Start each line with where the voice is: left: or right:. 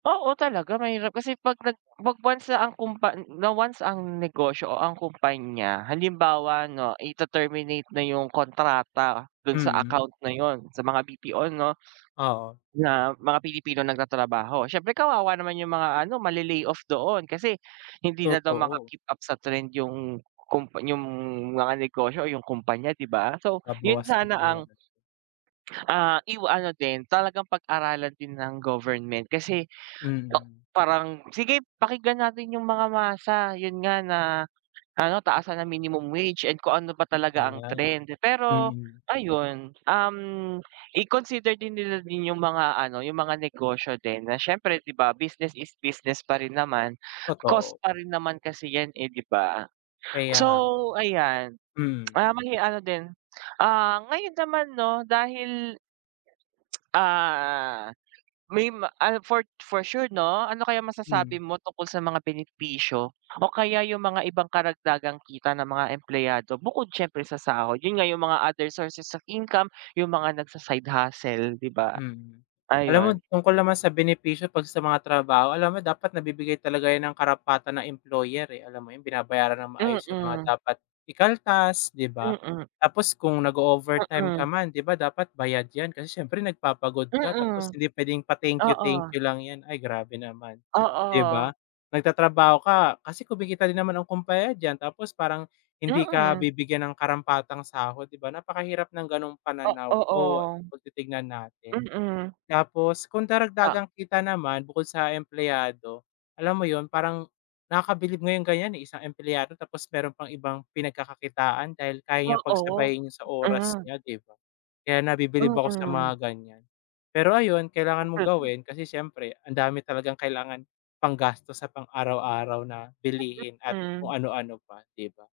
right: Oo, talaga mahirap. Kasi 'pag nag 'pag once ang kumpan na once ang negosyo o ang kumpanya, halimbawa 'no, ite-terminate na yung kontrata dun sa
left: Mm.
right: account na yun, sa mga BPO 'no,
left: Oo.
right: na mga Pilipinong nagtatrabaho. Siyempre kawawa naman yung mga ano, male-lay off doon. Kasi hindi na daw
left: Totoo.
right: maka-keep up sa trend yung kumpa yung mga negosyo o yung kumpanya, di ba? So, yun
left: Nababawasan
right: sana
left: tuloy
right: ang,
left: ako.
right: ah, iwa ano din, talagang pag-aralan din ng government kasi tok
left: Mm.
right: parang sige, pakinggan natin yung mga masa, yun nga na ano, taasan ang minimum wage and kung ano ba talaga ang
left: Ayan,
right: trend. Pero
left: mm.
right: ayun, um, i-consider din nila din yung mga ano, yung mga negosyo din na siyempre, di ba business is business pa rin naman. Cost
left: Totoo.
right: pa rin naman kasi 'yan, eh, di ba?
left: Kaya nga.
right: So ayan,
left: Mm.
right: ah, may ano din ah, ngayon naman 'no, dahil ah, may ma ah, for for sure 'no, ano kayang masasabi
left: Hmm.
right: mo tungkol sa mga benepisyo o kaya yung mga ibang karagdagang kita ng mga empleyado bukod siyempre sa sahod? Yun nga yung mga other sources of income, yung mga nagsa-side hustle, di ba?
left: Mm. Alam mo,
right: Ayun.
left: tungkol naman sa benepisyo 'pag sa mga trabaho, alam mo dapat nabibigay talaga 'yan ng karapatan ng employer, eh. Alam mo yun, binabayaran ng maayos yung mga
right: Mm.
left: dapat ikaltas, di ba?
right: Mm.
left: Tapos kung nag-o-overtime ka
right: Mm.
left: man, di ba dapat bayad 'yan, kasi siyempre nagpapagod ka, tapos
right: Mm.
left: hindi puwedeng pa-thank you, thank
right: Oo.
left: you lang 'yan. Ay, grabe naman. Di
right: Oo.
left: ba? Nagtatrabaho ka kasi kumikita din naman ang kumpanya diyan, tapos parang hindi ka
right: Mm.
left: bibigyan ng karampatang sahod. Di ba napakahirap ng gano'ng
right: O,
left: pananaw o
right: oo.
left: 'pag titignan natin.
right: Mm.
left: Tapos kung
right: Ta
left: karagdagang kita naman, bukod sa empleyado, alam mo yun, parang nakakabilib nga yung ganiyan, eh, isang empleyado tapos meron pang ibang pinagkakakitaan dahil kaya niyang
right: Oo.
left: pagsabayin yun sa oras
right: Mm.
left: niya, di ba? Kaya nabibilib ako sa
right: Mm.
left: mga ganiyan. Pero ayun, kailangan mong gawin kasi siyempre ang dami talagang kailangan panggastos sa pang araw-araw na bilihin at
right: Mm.
left: kung ano-ano pa, di ba?